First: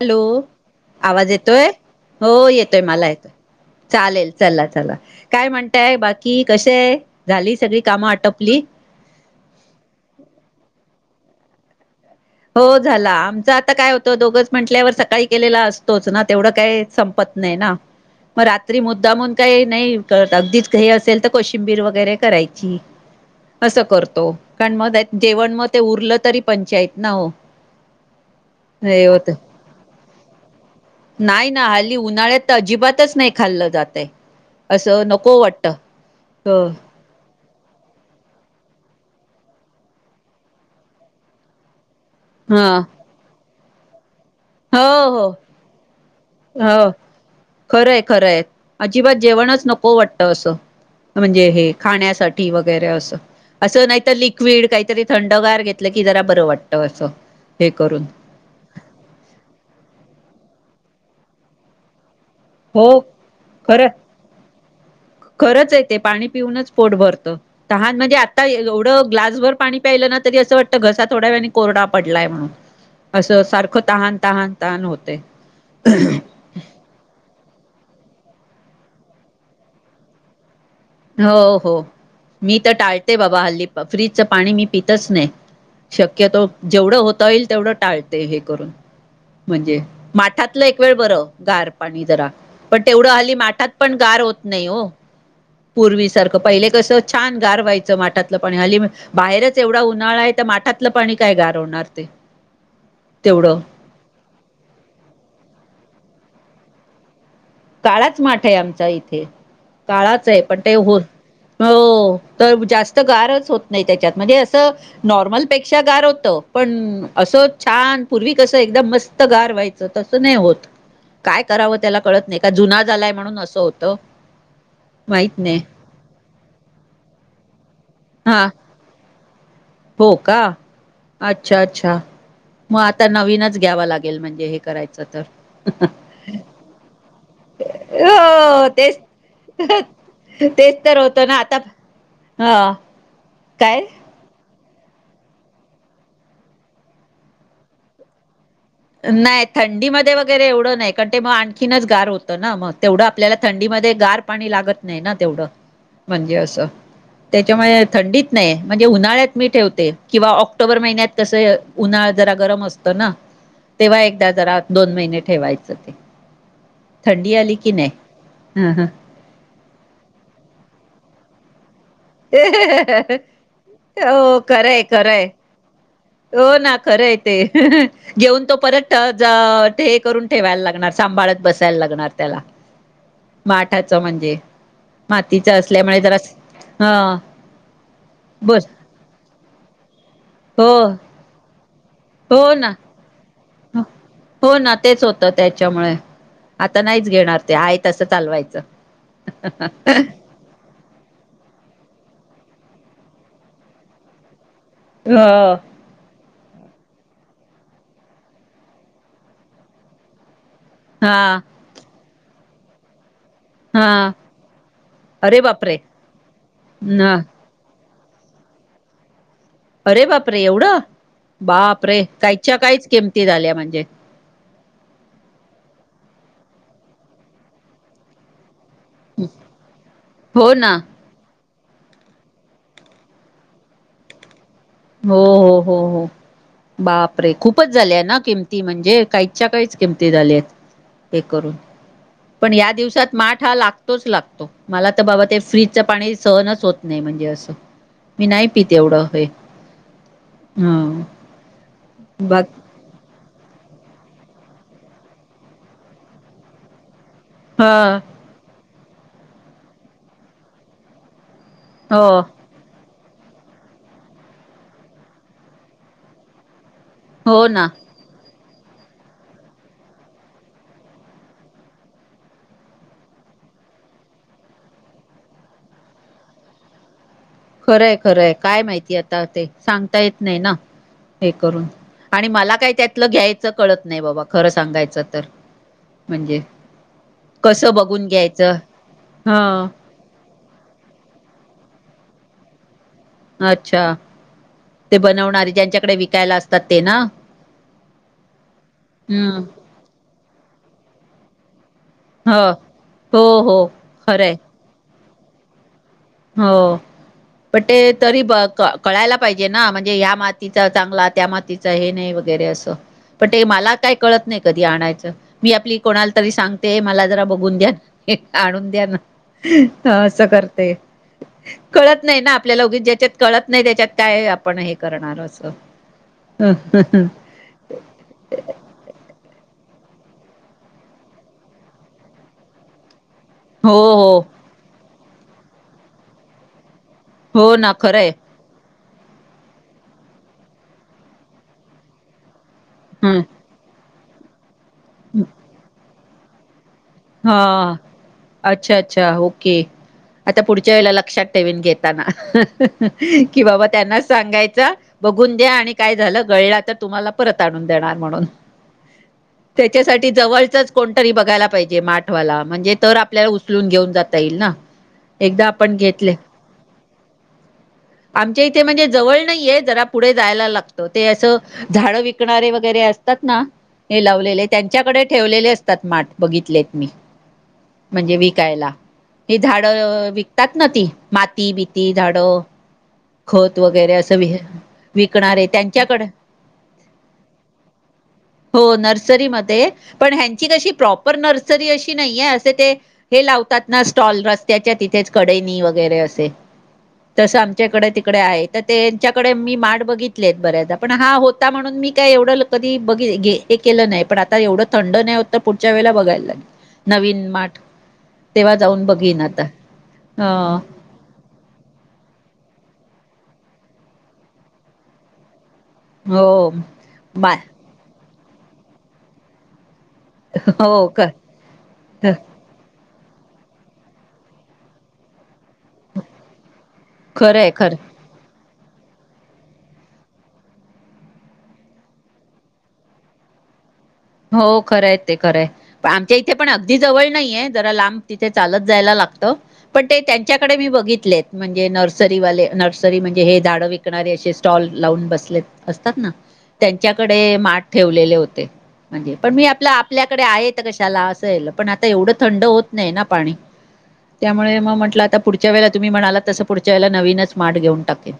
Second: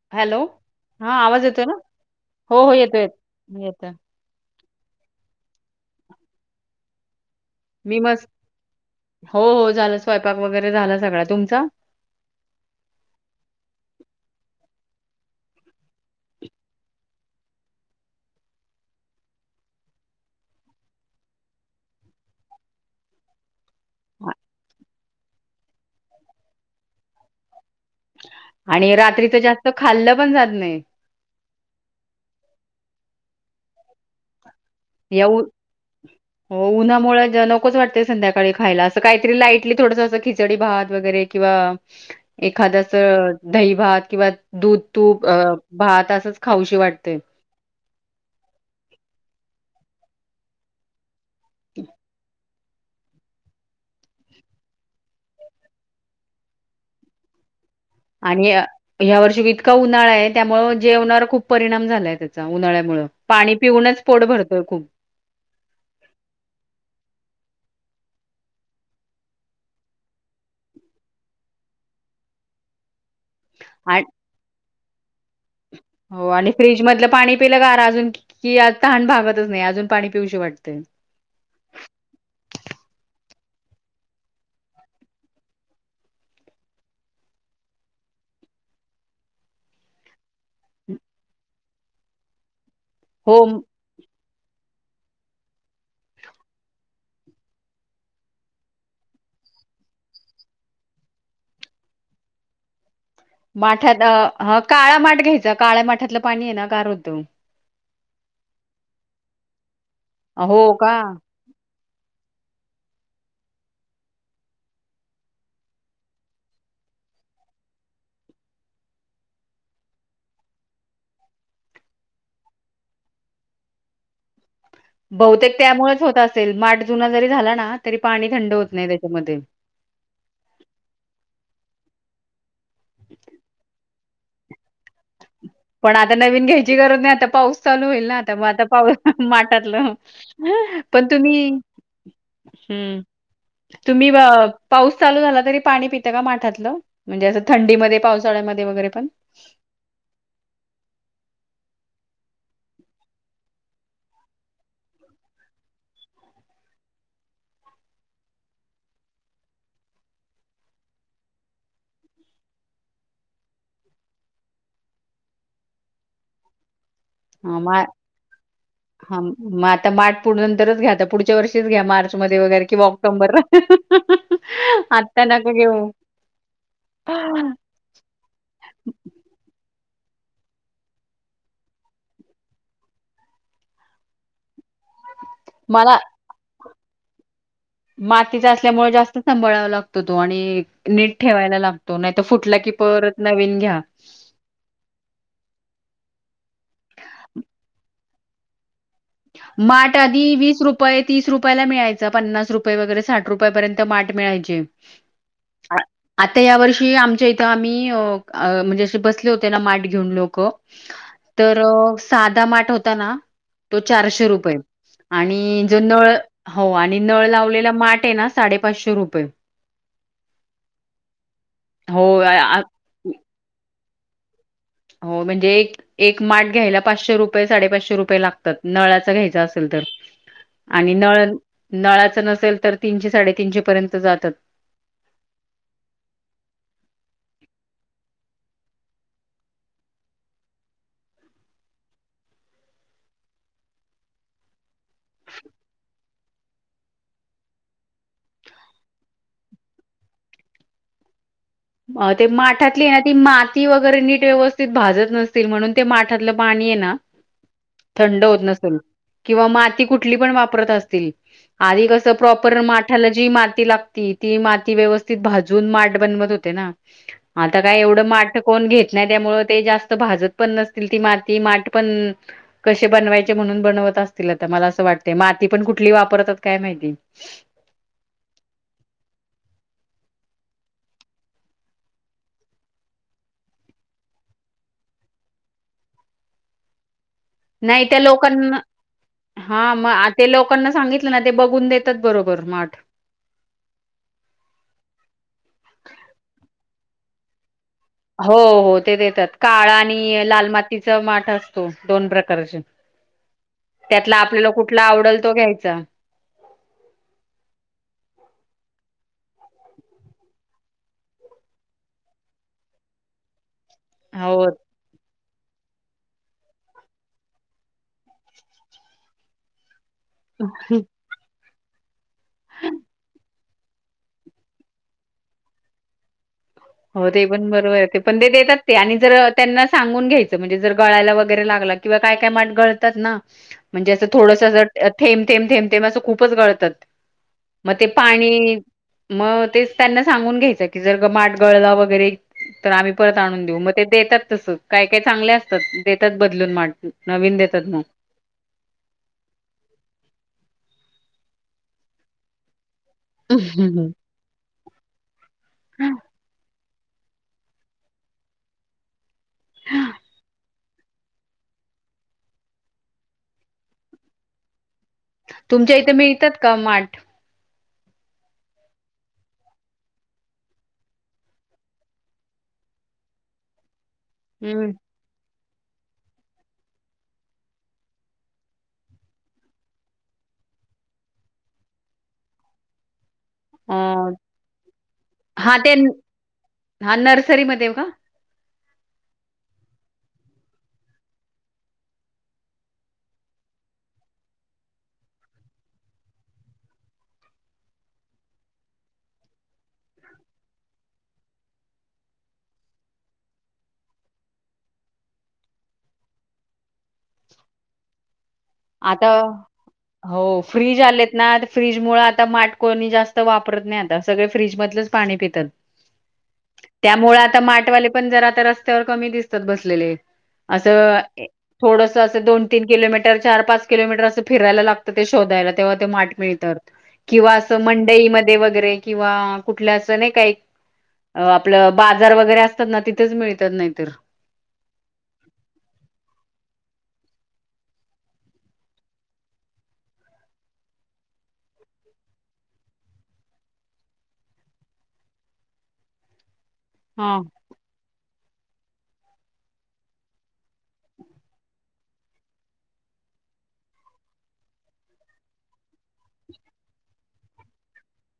Hello! आवाज येतोय हो येतोय? मला येतोय चालेल चला चला! काय म्हणताय बाकी कसे आहे? झाली सगळी मी कामं मस्त आटपली हो हो झालं स्वयंपाक वगैरे झाला सगळ, तुमचा? हो झाला आमच आता काय होतं दोघच म्हंटल्यावर सकाळी केलेला असतोच ना तेवढं काय संपत नाही ना. मग रात्री मुद्दामून काही नाही अगदीच हे असेल तर कोशिंबीर वगैरे करायची. असं करतो आ कारण मग जेवण मग ते उरलं तरी पंचायत ना हो. [inaudible] आणि रात्रीचं जास्त खाल्लं पण जात नाही. नाही ना हल्ली उन्हाळ्यात तर अजिबात च नाही खाल्लं जातय असं या नको उ वाटत. हो, उन्हामुळे ज नकोच वाटय संध्याळी खायला, अस काहीतरी लाईटली थोडस असं खिचडी भात वगैरे किंवा हा एखाद अस दहीभात किंवा दूध हो तूप हो अ भात असच खाऊशी हो वाटते. खरंय खरंय अजिबात जेवणच नको वाटत असं म्हणजे हे खाण्यासाठी वगैरे अस असं नाहीत लिक्विड काहीतरी थंडगार घेतलं की जरा बरं वाटत असं. हे करून आणि ह्या वर्षी इतका उन्हाळा आहे त्यामु जेवणावर खूप परिणाम झालाय त्याचा, उन्हाळ्या हो मुळ पाणी खरं पिऊनच पोट भरतोय खूप. खरंच येते पाणी पिऊनच पोट भरतं. तहान म्हणजे आता एवढं ग्लासभर पाणी प्यायलं ना तरी असं वाटतं घसा थोड्या व्याने कोरडा पडलाय म्हणून. असं सारखं आ तहान तहान तहान होतय. हो आणि फ्रीज मधलं पाणी आपिला कार अजून कि आ तहान भागतच नाही, अजून पाणी पिऊशी वाटत. हो हो मी तर टाळते बाबा हल्ली फ्रीजचं पाणी मी पितच नाही. शक्यतो जेवढं होता येईल तेवढं टाळते हे करून म्हणजे माठात ल एक वेळ बर गार पाणी जरा पण तेवढं हली हो माठात पण गार होत नाही हो. पूर्वीसारखं पहिले कसं छान गार व्हायचं माठातलं पाणी हली बाहेरच एवढा उन्हाळा आहे तर ठातलं पाणी काय गार होणार ते! तेवढं माठात. काळा माठ घ्यायचा. काळ्या माठातलं पाणी आहे ना गार होतय मग. काळाच माठ आहे आमचा इथे. काळाच आहे पण ते हो. हो. तर जास्त गारच होत नाही त्याच्यात. म्हणजे असं नॉर्मलपेक्षा गार होत पण अस. छान पूर्वी कसं एकदम मस्त गार व्हायचं. तसं नाही होत. काय करावं त्याला कळत नाही. का जुना झालाय म्हणून असं होतं. माहित बहुतेक नाही त्यामुळेच होत असेल मठ जुना जरी झाला ना. तरी पाणी हा थंड होत नाही त्याच्यामध्ये. हो का अच्छा-अच्छा मग आता नवीनच घ्यावा लागेल. लागेल म्हणजे हे करायचं तर. पण आता नवीन घ्यायची गरज नाही, आता पाऊस चालू होईल ना आता, मग आता हो पाऊस तेच माटातलं. तेच तर होतं ना आता. ह हम्म काय तुम्ही ब पाऊस चालू झाला तरी पाणी पितं का माठातलं. म्हणजे असं थंडीमध्ये पावसाळ्यामध्ये. वगैरे पण? नाही थंडीमध्ये वै वैरेवढ नाही. कारण ते आणखीनच गार होत ना मग. तेवढं आपल्याला थंडीमध्ये गार पाणी लागत नाही ना. म्हणजे असं. त्याच्यामुळे थंडीत नाही म्हणजे उन्हाळ्यात मी ठेवते किंवा ऑक्टोबर महिन्यात कस उन्हा जरा गरम असतं ना तेव्हा एकदा जरा दोन महिने ठेवायचं. थंडी आली की हा नाही ह ह हा मग आता माठ नंतरच घ्या आता पुढच्या वर्षी. घ्या मार्च मध्ये वगैरे किंवा ऑक्टोंबर हो खरंय खरंय आत्ता नको घेऊ. हो ना खरं आहे ते घेऊन तो परत जा ते करून ठेवायला लागणार सांभाळत बसायला लागणार त्याला माठाच म्हणजे मातीच मला असल्यामुळे जरासं हा मातीचा बोल असल्यामुळे जास्त सांभाळावा लागतो तो आणि हो नीट ठेवायला लागतो. तो नाही तर हो फुटला की ना परत नवीन घ्या हो ना तेच होत त्याच्यामुळे आता नाहीच घेणार ते आहेत. चालवायचं. माठ आधी वीस रुपये तीस रुपयाला मिळायच पन्नास रुपये वगैरे साठ रुपयापर्यंत माठ मिळायचे. [unintelligible] या वर्षी आमच्या इथं आम्ही म्हणजे असे बसले होते ना माठ घेऊन लोक हा तर साधा माठ होता ना तो हा चारशे रुपये आणि अरे बापरे जो नळ हो आणि ह नळ लावलेला माठ ना साडे पाचशे रुपये अरे बाप रे एवढं बाप रे हो आ काहीच्या आ काहीच किमती झाल्या म्हणजे हो म्हणजे एक एक माठ घ्यायला पाचशे रुपये साडेपाचशे रुपये लागतात. नळाचा घ्यायचा असेल तर हो ना आणि नळ नळाच नसेल तर तीनशे साडेतीनशे पर्यंत जातात. हो हो हो हो बापरे खूपच झाले ना किमती. म्हणजे काहीच्या-काहीच किमती झाल्यात. ते करून पण या दिवसात माठ हा लागतोच लागतो. मला तर बाबा ते फ्रीजच पाणी सहनच होत नाही, म्हणजे असं मी नाही पीत एवढं हे. हा. अ ते माठातली ना ती मा ती वगैरे नीट व्यवस्थित भाजत नसतील. म्हणून ते माठातलं पाणी आहे ना. ह थंड होत नसेल. किंवा माती कुठली पण वापरत असतील. आधी कसं हो प्रॉपर माठाला जी माती लागती, ती माती व्यवस्थित भाजून माठ बनवत होते. होते ना, हो आता ना काय एवढं माठ. कोण घेत नाही, त्यामुळे ते जास्त भाजत पण नसतील ती माती, माठ पण कसे बनवायचे. म्हणून बनवत असतील. आता मला अस वाटतं य माती पण कुठली वापरतात काय माहिती. खरंय खरंय काय माहिती आता ते सांगता येत नाही ना. हे करून आणि मला काही त्यातलं घ्यायच कळत नाही बाबा खरं सांगायचं तर. म्हणजे. कसं नाही त्या बघून घ्यायचं लोकांना ह हा मग ते लोकांना सांगितलं ना ते बघून देत बरोबर माठ अच्छा ते बनवणारे ज्यांच्याकडे विकायला असतात ते ना, हो हो ते देतात हम्म काळा आणि लालमातीचं माठ असं दोन ह प्रकारचे हो हो त्यातला खरंय आपल्याला कुठला आवडल तो घ्यायचा. हो प ते तरी का कळायला पाहिजे ना म्हणजे ह्या मातीचा चांगला त्या मातीचा हे नाही वगैरे असं पण ते मला काही कळत नाही हो कधी आणायचं मी आपली कोणाला तरी सांगते मला जरा बघून द्या आणून द्या ना ह असं करते कळत नाही ना आपल्याला उगी ज्याच्यात कळत नाही त्याच्यात काय आपण हे करणार असं हो ते पण बरोबर आहे ते पण ते देतात ते आणि जर त्यांना सांगून घ्यायचं म्हणजे जर गळायला वगैरे लागला किंवा काय काय माट गळतात ना म्हणजे असं हो थोडस थेंब थेम थेब थेम असं खूपच गळतात हो ना मग ते खरंय पाणी मग ते त्यांना सांगून घ्यायचं कि जर ग गळला वगैरे तर आम्ही परत ह आणून देऊ मग ते देतात तसं काय काय चांगले असतात देतात बदलून माठ नवीन हा देतात मग. अच्छा अच्छा ओके आता पुढच्या वेळेला ल लक्षात ठेवेन घेताना कि बाबा त्यांनाच सांगायच बघून द्या आणि काय झालं गळलं तर तुम्हाला परत आणून देणार म्हणून त्याच्यासाठी जवळचच कोणतरी बघायला पाहिजे ते माठवाला म्हणजे तर आपल्याला उचलून घेऊन जात येईल ना एकदा आपण तुमच्या इथे घेतले मिळतात का माठ? आमच्या इथे म्हणजे जवळ नाहीय जरा पुढे जायला लागतं ते असं झाड विकणारे वगैरे ते असतात ना हे लावलेले हम्म त्यांच्याकडे ठेवलेले असतात माठ बघितले मी म्हणजे विकायला हे झाडं विकतात ना ती माती बिती झाडं खत वगैरे अ असं विकणारे हा ते त्यांच्याकडे हा नर्सरीमध्ये का. हो नर्सरीमध्ये पण ह्यांची कशी प्रॉपर नर्सरी अशी नाही आहे असे ते ला लावतात ना स्टॉल रस्त्याच्या तिथेच कडेनी वगैरे असे तसं च्याकडे तिकडे आहे तर त्यांच्याकडे मी माठ बघितलेत बऱ्याचदा पण हा होता म्हणून मी काय एवढं ल कधी बघ केलं नाही पण आता एवढं थंड नाही होत तर पुढच्या वेळेला बघायला लागेल. नवीन माठ. तेव्हा जाऊन आता बघीन हो ह फ्रीज आलेत ना फ्रीज मुळे आता माठ कोणी जास्त वापरत नाही आता सगळे फ्रीजमधलंच पाणी पितात हो त्यामुळे बा आता माटवाले पण जरा तर रस्त्यावर कमी दिसतात बसलेले अस हो ख थोडसं असं दोन तीन किलो चार पाच किलोमीटर असं फिरायला लागतं ते शोधायला. तेव्हा ते माठ मिळतात किंवा खरंय असं खरंय मंडई मध्ये वैगरे वरे किंवा कुठल्या असं नाही काही अ आपलं बाजार वगैरे असतात ना तिथेच मिळतात नाहीतर हो खरंय ते खरंय पण आमच्या इथे पण अगदी जवळ नाहीये जरा लांब तिथे चालत जायला ला ते त्यांच्याकडे मी बघितलेत म्हणजे नर्सरी वाले नर्सरी म्हणजे हे झाड विकणारे असे स्टॉल लावून बसलेले असतात हा त्यांच्याकडे माठ ठेवलेले होते म्हणजे पण मी आप आपल्याकडे आहे कशाला असंल पण आता एवढं थंड होत नाही ना पाणी त्यामुळे मग म्हटलं आता पुढच्या वेळेला तुम्ही म्हणाला तसं पुढच्या वेळेला नवीनच माठ घेऊन टाकेन.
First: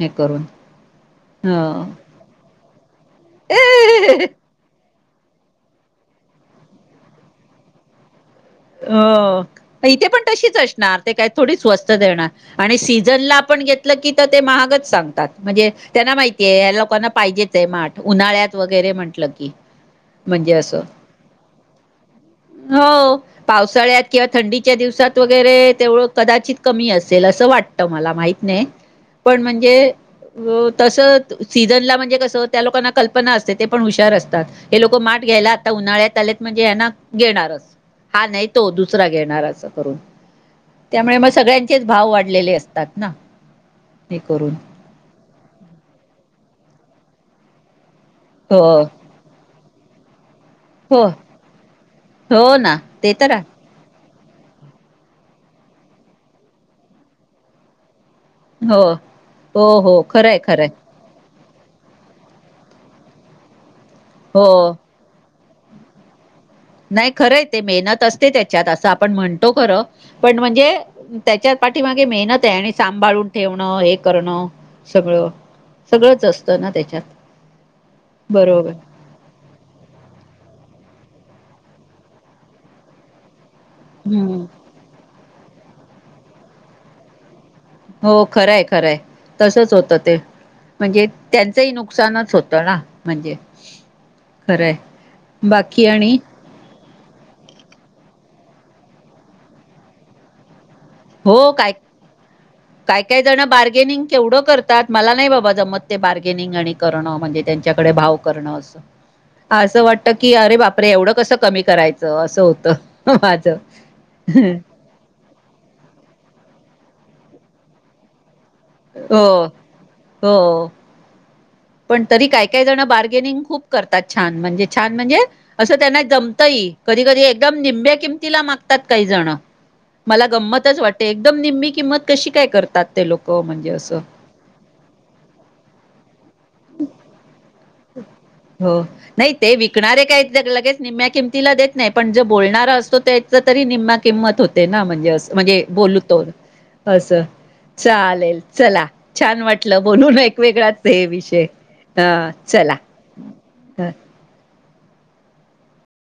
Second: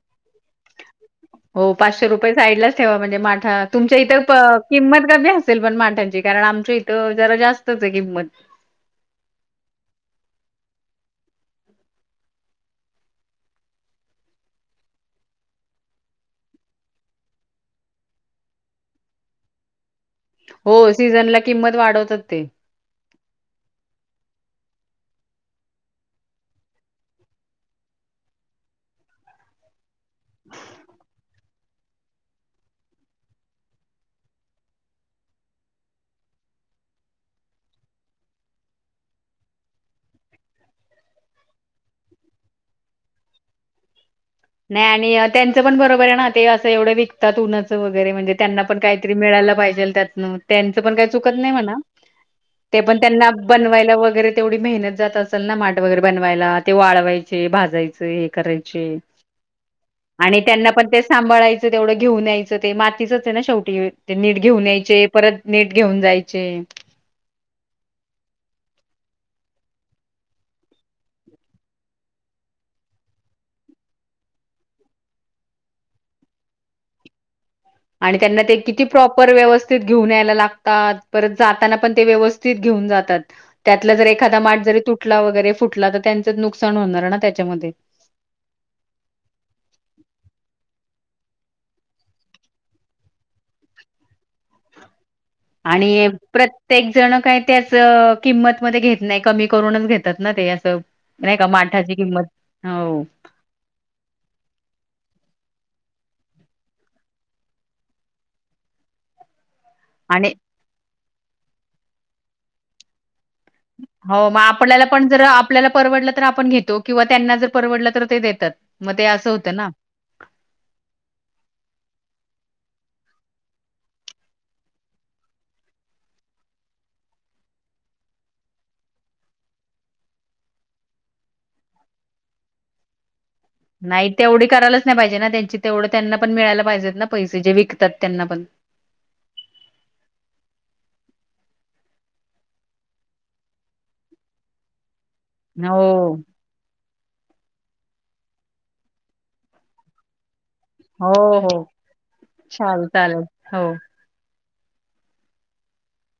हे करून हो ह पाचशे रुपये साईडलाच ठेवा म्हणजे माठा तुमच्या इथं किंमत कमी असेल पण माठ्यांची कारण आमच्या इथं जरा जास्तच आहे किंमत अ इथे पण तशीच असणार ते काय थोडीच स्वस्त देणार आणि सीझनला पण घ की ते महागच सांगतात म्हणजे त्यांना माहितीय लोकांना पाहिजेच माठ उन्हाळ्यात वगैरे म्हंटलं की म्हणजे अस हो, सीझनला किंमत वाढवतात ते. हो उन्हाळ्यात किंवा थंडीच्या दिवसात वगैरे तेव्हा कदाचित कमी असेल असं वाटतं मला माहित नाही पण म्हणजे तस सीझनला म्हणजे कस त्या लोकांना कल्पना असते ते पण हुशार असतात हे लोक माठ घ्यायला आता उन्हाळ्यात आलेत म्हणजे ह ना घेणारच हा नाही तो दुसरा घेणार असं करून त्यामुळे मग सगळ्यांचेच भाव वाढलेले असतात ना हे करून नाही आणि त्यांचं पण बरोबर आहे ना ते असं एवढं विकतात उनचंर वगैरे म्हणजे हो त्यांना पण काहीतरी मिळायला पाहिजे त्यातन त्यांचं पण हो काही चुकत नाही म्हणा हो ना ते पण तर त्यांना बनवायला वगैरे तेवढी मेहनत जात असेल ना माट वगैरे बनवायला ते वाळवायचे भाजायचे हे आहे हो करायचे हो हो खरंय आणि खरंय त्यांना पण ते सांभाळायचं तेवढं घेऊन यायचं ते मातीचच आहे ना शेवटी ते नीट हो घेऊन यायचे परत नीट घेऊन जायचे नाही खरंय ते मेहनत असते त्याच्यात असं आपण म्हणो तो खरं पण म्हणजे त्याच्या पाठी मागे मेहनत आहे आणि सांभाळून ठेवण हे करणं सगळं सगळंच असतं ना त्याच्यात आणि त्यांना ते बरोबर किती प्रॉपर व्यवस्थित घेऊन यायला लागतात परत जाताना पण ते व्यवस्थित घेऊन जातात त्यातला जर एखादा हम्म माठ जरी तुटला वगैरे फुटला तर त्यांच नुकसान होणार ना त्याच्यामध्ये हो खरंय खरंय तसच होतं ते म्हणजे त्यांचंही नुकसानच होत ना म्हणजे खरंय आणि प्रत्येक ण काही त्याच किंमत म घेत नाही कमी करूनच घेतात ना ते असं नाही का हो काय माठाची किंमत काय हो काय जण बार्गेनिंग केवढं करतात मला नाही बाबा जमत ते बार्गेनिंग आणि करणं म्हणजे त्यांच्याकडे भाव करणं असं असं वाटत आणि की अरे बापरे एवढं कसं कमी करायचं असं होतं हो मग आपल्याला पण जर आपल्याला परवडलं तर आपण घेतो किंवा त्यांना जर परवडलं तर ते देतात मग ते हो असं होतं ना हो पण तरी काय ते बार्गेनिंग करतात छान म्हणजे त्यांना जमतही निंब्या किमतीला मागतात काही जण मला गंमतच वाटते एकदम निम्मी किंमत कशी काय करतात ते लोक म्हणजे असं नाही तेवढी करायलाच नाही पाहिजे ना त्यांची तेवढं त्यांना पण मिळायला पाहिजेत ना पैसे जे विक हो नाही ते विकणारे काय लगेच नाही निम्म्या किमतीला देत नाही पण ज बोलणारा असो त्या तरी निम्म्या किंमत होते ना म्हणजे म्हणजे बोल हो तो असं चालेल चला छान वाटलं बोलून एक वेगळाच हे विषय ह चाल चालेल हो